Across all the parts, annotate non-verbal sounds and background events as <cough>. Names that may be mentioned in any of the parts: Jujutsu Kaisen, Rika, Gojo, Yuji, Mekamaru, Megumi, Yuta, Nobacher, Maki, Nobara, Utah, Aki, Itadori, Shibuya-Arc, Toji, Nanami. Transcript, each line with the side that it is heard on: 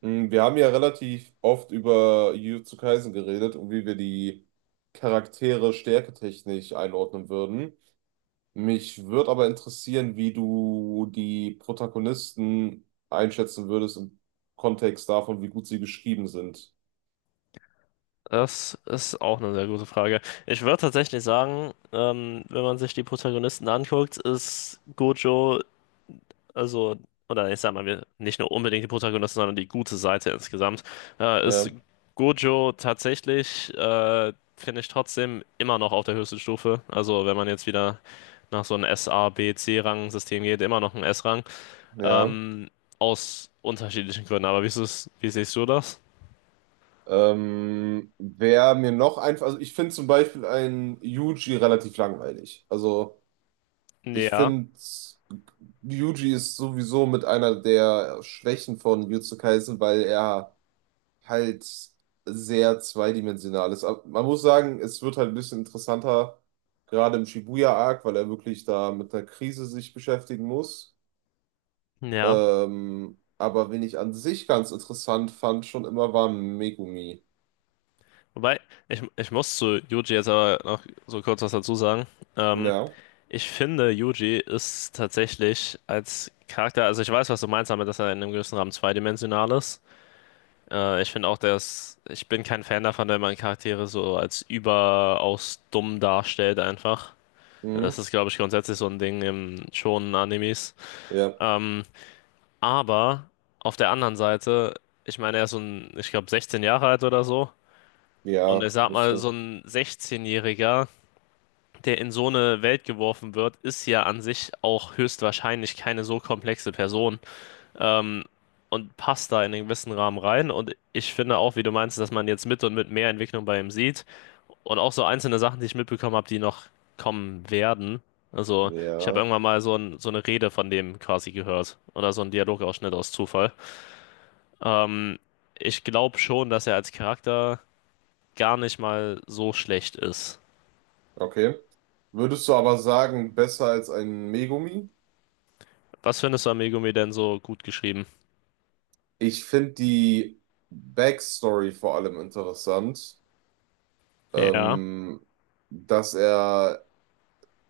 right: Wir haben ja relativ oft über Jujutsu Kaisen geredet und wie wir die Charaktere stärketechnisch einordnen würden. Mich würde aber interessieren, wie du die Protagonisten einschätzen würdest im Kontext davon, wie gut sie geschrieben sind.
left: Das ist auch eine sehr gute Frage. Ich würde tatsächlich sagen, wenn man sich die Protagonisten anguckt, ist Gojo, also, oder ich sag mal, wir, nicht nur unbedingt die Protagonisten, sondern die gute Seite insgesamt, ist
right: Ja,
left: Gojo tatsächlich, finde ich trotzdem immer noch auf der höchsten Stufe. Also, wenn man jetzt wieder nach so einem S A B, C-Rang-System geht, immer noch ein S-Rang.
right: ja.
left: Ähm, aus unterschiedlichen Gründen. Aber wie ist es, wie siehst du das?
right: Wer mir noch einfach, also ich finde zum Beispiel einen Yuji relativ langweilig. Also ich
left: Ja,
right: finde, Yuji ist sowieso mit einer der Schwächen von Jujutsu Kaisen, weil er halt sehr zweidimensional ist. Aber man muss sagen, es wird halt ein bisschen interessanter, gerade im Shibuya-Arc, weil er wirklich da mit einer Krise sich beschäftigen muss.
left: ja.
right: Aber wen ich an sich ganz interessant fand, schon immer war Megumi.
left: Wobei, ich muss zu Yuji jetzt aber noch so kurz was dazu sagen. Ähm,
right: Ja.
left: ich finde, Yuji ist tatsächlich als Charakter, also ich weiß, was du meinst damit, dass er in einem gewissen Rahmen zweidimensional ist. Ich finde auch, dass ich bin kein Fan davon, wenn man Charaktere so als überaus dumm darstellt einfach. Das
right: Mhm.
left: ist, glaube ich, grundsätzlich so ein Ding im Shonen-Animes.
right: Ja.
left: Ähm, aber auf der anderen Seite, ich meine, er ist so ein, ich glaube, 16 Jahre alt oder so. Und
right: Ja,
left: ich sag mal,
right: müsste.
left: so ein 16-Jähriger, der in so eine Welt geworfen wird, ist ja an sich auch höchstwahrscheinlich keine so komplexe Person. Ähm, und passt da in einen gewissen Rahmen rein. Und ich finde auch, wie du meinst, dass man jetzt mit und mit mehr Entwicklung bei ihm sieht. Und auch so einzelne Sachen, die ich mitbekommen habe, die noch kommen werden. Also, ich habe
right: Ja.
left: irgendwann mal so, ein, so eine Rede von dem quasi gehört. Oder so einen Dialogausschnitt aus Zufall. Ähm, ich glaube schon, dass er als Charakter gar nicht mal so schlecht ist.
right: Okay. Würdest du aber sagen, besser als ein Megumi?
left: Was findest du an Megumi denn so gut geschrieben?
right: Ich finde die Backstory vor allem interessant,
left: Ja,
right: ähm, dass er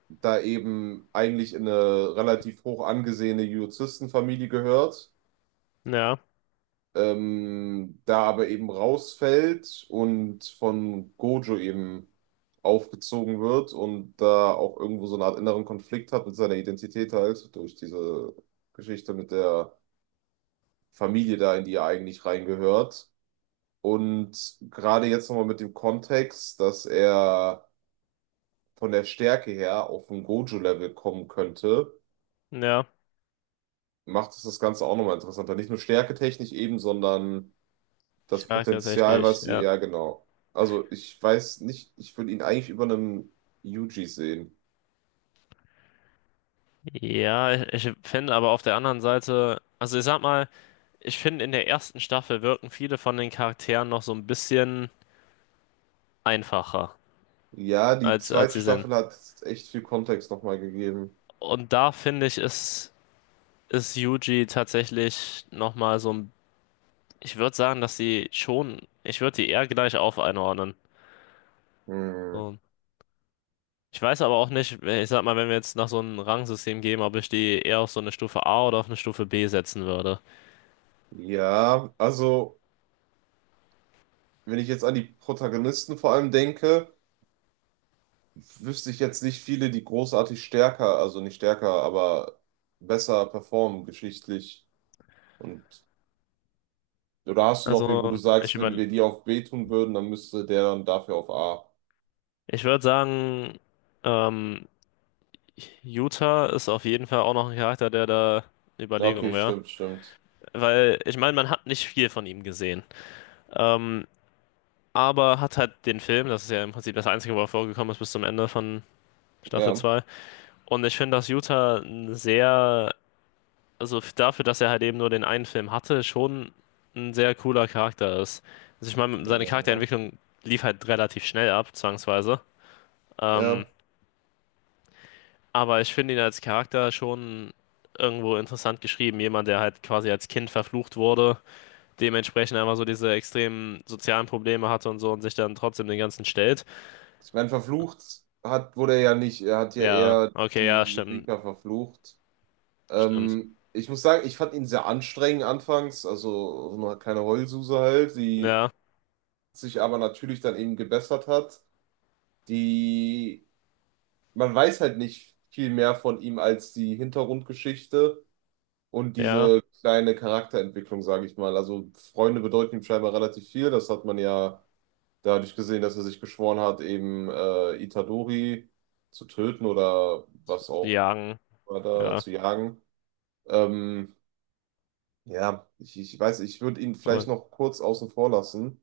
right: da eben eigentlich in eine relativ hoch angesehene Juristenfamilie gehört,
left: ja,
right: da aber eben rausfällt und von Gojo eben aufgezogen wird und da auch irgendwo so eine Art inneren Konflikt hat mit seiner Identität halt durch diese Geschichte mit der Familie da, in die er eigentlich reingehört. Und gerade jetzt nochmal mit dem Kontext, dass er von der Stärke her auf ein Gojo-Level kommen könnte,
left: ja.
right: macht es das Ganze auch nochmal interessanter. Nicht nur stärketechnisch eben, sondern
left: Ich
right: das
left: frage
right: Potenzial,
left: tatsächlich,
right: was,
left: ja.
right: ja, genau. Also ich weiß nicht, ich würde ihn eigentlich über einem Yuji sehen.
left: Ja, ich finde aber auf der anderen Seite, also ich sag mal, ich finde in der ersten Staffel wirken viele von den Charakteren noch so ein bisschen einfacher,
right: Ja, die
left: als
right: zweite
left: sie sind.
right: Staffel hat echt viel Kontext nochmal gegeben.
left: Und da finde ich, ist Yuji tatsächlich nochmal so ein, ich würde sagen, dass sie schon, ich würde die eher gleich auf einordnen.
right: Hm.
left: So. Ich weiß aber auch nicht, ich sag mal, wenn wir jetzt nach so einem Rangsystem gehen, ob ich die eher auf so eine Stufe A oder auf eine Stufe B setzen würde.
right: Ja, also wenn ich jetzt an die Protagonisten vor allem denke, wüsste ich jetzt nicht viele, die großartig stärker, also nicht stärker, aber besser performen geschichtlich. Und oder hast du noch wie, wo du
left: Also,
right: sagst, wenn wir die auf B tun würden, dann müsste der dann dafür auf A.
left: ich würde sagen, ähm, Utah ist auf jeden Fall auch noch ein Charakter, der da eine
right: Ja,
left: Überlegung
right: okay,
left: wäre.
right: stimmt, stimmt.
left: Weil, ich meine, man hat nicht viel von ihm gesehen. Ähm, aber hat halt den Film, das ist ja im Prinzip das Einzige, wo er vorgekommen ist bis zum Ende von Staffel
right: Ja,
left: zwei. Und ich finde, dass Utah ein sehr, also dafür, dass er halt eben nur den einen Film hatte, schon ein sehr cooler Charakter ist. Also ich meine, seine
right: ja,
left: Charakterentwicklung lief halt relativ schnell ab, zwangsweise. Ähm,
right: ja.
left: Aber ich finde ihn als Charakter schon irgendwo interessant geschrieben. Jemand, der halt quasi als Kind verflucht wurde, dementsprechend einfach so diese extremen sozialen Probleme hatte und so und sich dann trotzdem den ganzen stellt.
right: Ich meine, verflucht hat, wurde er ja nicht. Er hat ja
left: Ja,
right: eher
left: okay, ja,
right: die
left: stimmt,
right: Rika verflucht.
left: stimmt.
right: Ich muss sagen, ich fand ihn sehr anstrengend anfangs, also so eine kleine Heulsuse halt, die
left: Ja,
right: sich aber natürlich dann eben gebessert hat. Die, man weiß halt nicht viel mehr von ihm als die Hintergrundgeschichte und
left: ja,
right: diese kleine Charakterentwicklung, sage ich mal. Also Freunde bedeuten ihm scheinbar relativ viel. Das hat man ja dadurch gesehen, dass er sich geschworen hat, eben Itadori zu töten oder was
left: sie
right: auch
left: jagen,
right: war da
left: ja,
right: zu jagen. Ähm, ja, ich weiß, ich würde ihn vielleicht
left: aber,
right: noch kurz außen vor lassen.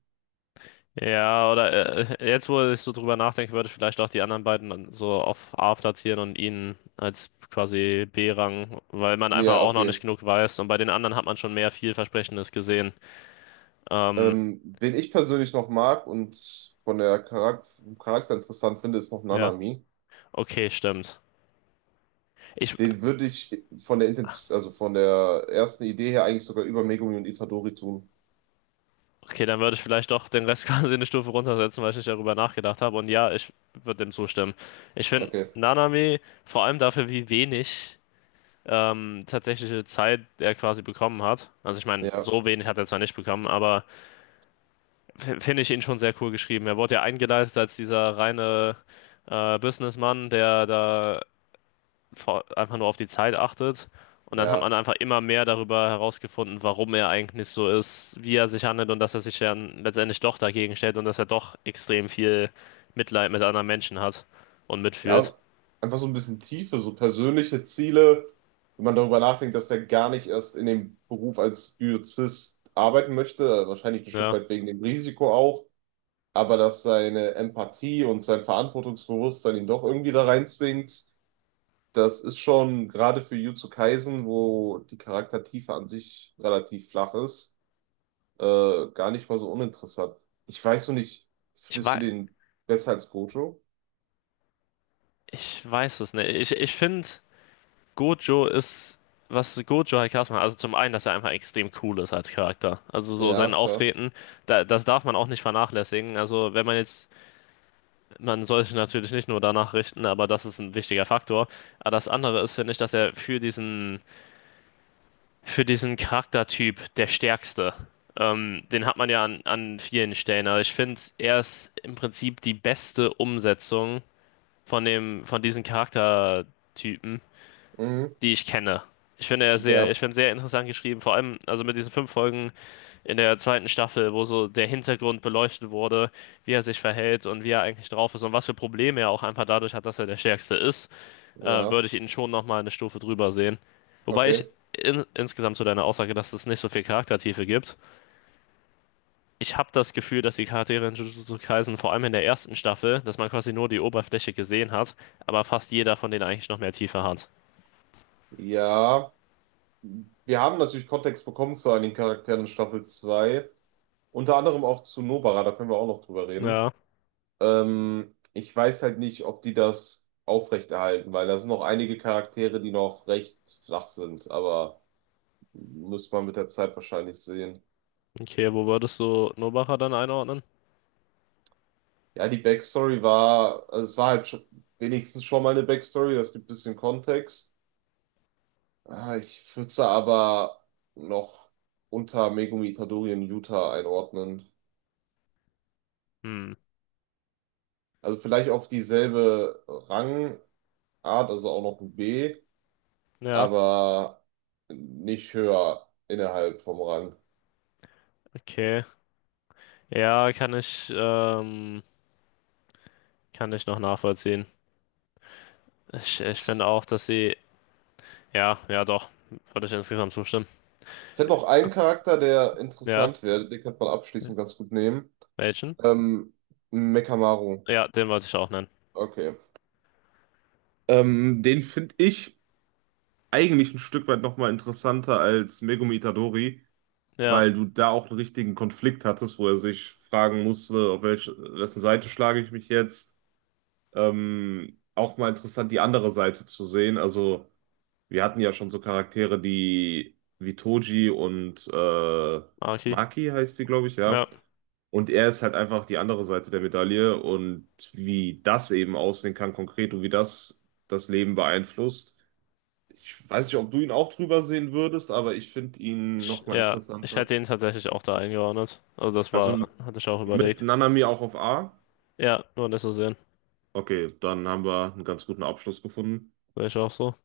left: ja, oder jetzt, wo ich so drüber nachdenke, würde ich vielleicht auch die anderen beiden dann so auf A platzieren und ihn als quasi B-Rang, weil man einfach
right: Ja,
left: auch noch nicht
right: okay.
left: genug weiß und bei den anderen hat man schon mehr vielversprechendes gesehen. Ähm,
right: Wen ich persönlich noch mag und von der Charak vom Charakter interessant finde, ist noch
left: Ja,
right: Nanami.
left: okay, stimmt. Ich,
right: Den würde ich von der Intens also von der ersten Idee her eigentlich sogar über Megumi und Itadori tun.
left: okay, dann würde ich vielleicht doch den Rest <laughs> quasi eine Stufe runtersetzen, weil ich nicht darüber nachgedacht habe. Und ja, ich würde dem zustimmen. Ich finde
right: Okay.
left: Nanami vor allem dafür, wie wenig tatsächliche Zeit er quasi bekommen hat. Also ich meine,
right: Ja,
left: so wenig hat er zwar nicht bekommen, aber finde ich ihn schon sehr cool geschrieben. Er wurde ja eingeleitet als dieser reine Businessman, der da einfach nur auf die Zeit achtet. Und dann hat
right: ja,
left: man einfach immer mehr darüber herausgefunden, warum er eigentlich so ist, wie er sich handelt und dass er sich dann letztendlich doch dagegen stellt und dass er doch extrem viel Mitleid mit anderen Menschen hat und
right: ja.
left: mitfühlt.
right: Und einfach so ein bisschen Tiefe, so persönliche Ziele, wenn man darüber nachdenkt, dass er gar nicht erst in dem Beruf als Biozist arbeiten möchte, wahrscheinlich ein Stück
left: Ja,
right: weit wegen dem Risiko auch, aber dass seine Empathie und sein Verantwortungsbewusstsein ihn doch irgendwie da reinzwingt. Das ist schon gerade für Jujutsu Kaisen, wo die Charaktertiefe an sich relativ flach ist, gar nicht mal so uninteressant. Ich weiß nur nicht,
left: ich
right: findest du
left: weiß,
right: den besser als Gojo?
left: ich weiß es nicht. Ich finde, Gojo ist, was Gojo halt krass macht, also zum einen, dass er einfach extrem cool ist als Charakter. Also so
right: Ja,
left: sein
right: klar.
left: Auftreten, da, das darf man auch nicht vernachlässigen. Also wenn man jetzt Man sollte natürlich nicht nur danach richten, aber das ist ein wichtiger Faktor. Aber das andere ist, finde ich, dass er für diesen Charaktertyp der Stärkste, den hat man ja an vielen Stellen. Also ich finde, er ist im Prinzip die beste Umsetzung von dem, von diesen Charaktertypen
right: Mhm.
left: die ich kenne. Ich finde er sehr, ich
right: Ja,
left: finde sehr interessant geschrieben, vor allem also mit diesen fünf Folgen in der zweiten Staffel, wo so der Hintergrund beleuchtet wurde, wie er sich verhält und wie er eigentlich drauf ist und was für Probleme er auch einfach dadurch hat, dass er der Stärkste ist, würde
right: ja,
left: ich ihn schon nochmal eine Stufe drüber sehen. Wobei ich
right: okay.
left: insgesamt zu deiner Aussage, dass es nicht so viel Charaktertiefe gibt. Ich habe das Gefühl, dass die Charaktere in Jujutsu Kaisen vor allem in der ersten Staffel, dass man quasi nur die Oberfläche gesehen hat, aber fast jeder von denen eigentlich noch mehr Tiefe hat.
right: Ja, wir haben natürlich Kontext bekommen zu einigen Charakteren in Staffel 2, unter anderem auch zu Nobara, da können wir auch noch drüber reden.
left: Ja.
right: Ich weiß halt nicht, ob die das aufrechterhalten, weil da sind noch einige Charaktere, die noch recht flach sind, aber muss man mit der Zeit wahrscheinlich sehen.
left: Okay, wo würdest du Nobacher dann einordnen?
right: Ja, die Backstory war, also es war halt schon, wenigstens schon mal eine Backstory, das gibt ein bisschen Kontext. Ah, ich würde sie aber noch unter Megumi Itadori in Yuta einordnen.
left: Hm,
right: Also vielleicht auf dieselbe Rangart, also auch noch ein B,
left: ja,
right: aber nicht höher innerhalb vom Rang.
left: okay. Ja, kann ich noch nachvollziehen. Ich finde auch, dass sie, ja, ja doch, würde ich insgesamt zustimmen.
right: Ich hätte noch einen Charakter, der
left: Ja,
right: interessant wäre, den könnte man abschließend ganz gut nehmen.
left: welchen?
right: Ähm, Mekamaru.
left: Ja, den wollte ich auch nennen.
right: Okay. Den finde ich eigentlich ein Stück weit nochmal interessanter als Megumi Itadori,
left: Ja,
right: weil du da auch einen richtigen Konflikt hattest, wo er sich fragen musste, auf welche, wessen Seite schlage ich mich jetzt. Auch mal interessant, die andere Seite zu sehen. Also, wir hatten ja schon so Charaktere, die wie Toji und
left: Aki.
right: Maki heißt sie, glaube ich,
left: Ja,
right: ja. Und er ist halt einfach die andere Seite der Medaille und wie das eben aussehen kann konkret und wie das das Leben beeinflusst. Ich weiß nicht, ob du ihn auch drüber sehen würdest, aber ich finde ihn nochmal
left: ja, ich
right: interessanter.
left: hätte ihn tatsächlich auch da eingeordnet. Also das
right: Also
left: war, hatte ich auch
right: mit
left: überlegt.
right: Nanami auch auf A.
left: Ja, nur nicht so sehen.
right: Okay, dann haben wir einen ganz guten Abschluss gefunden.
left: Sehe ich auch so.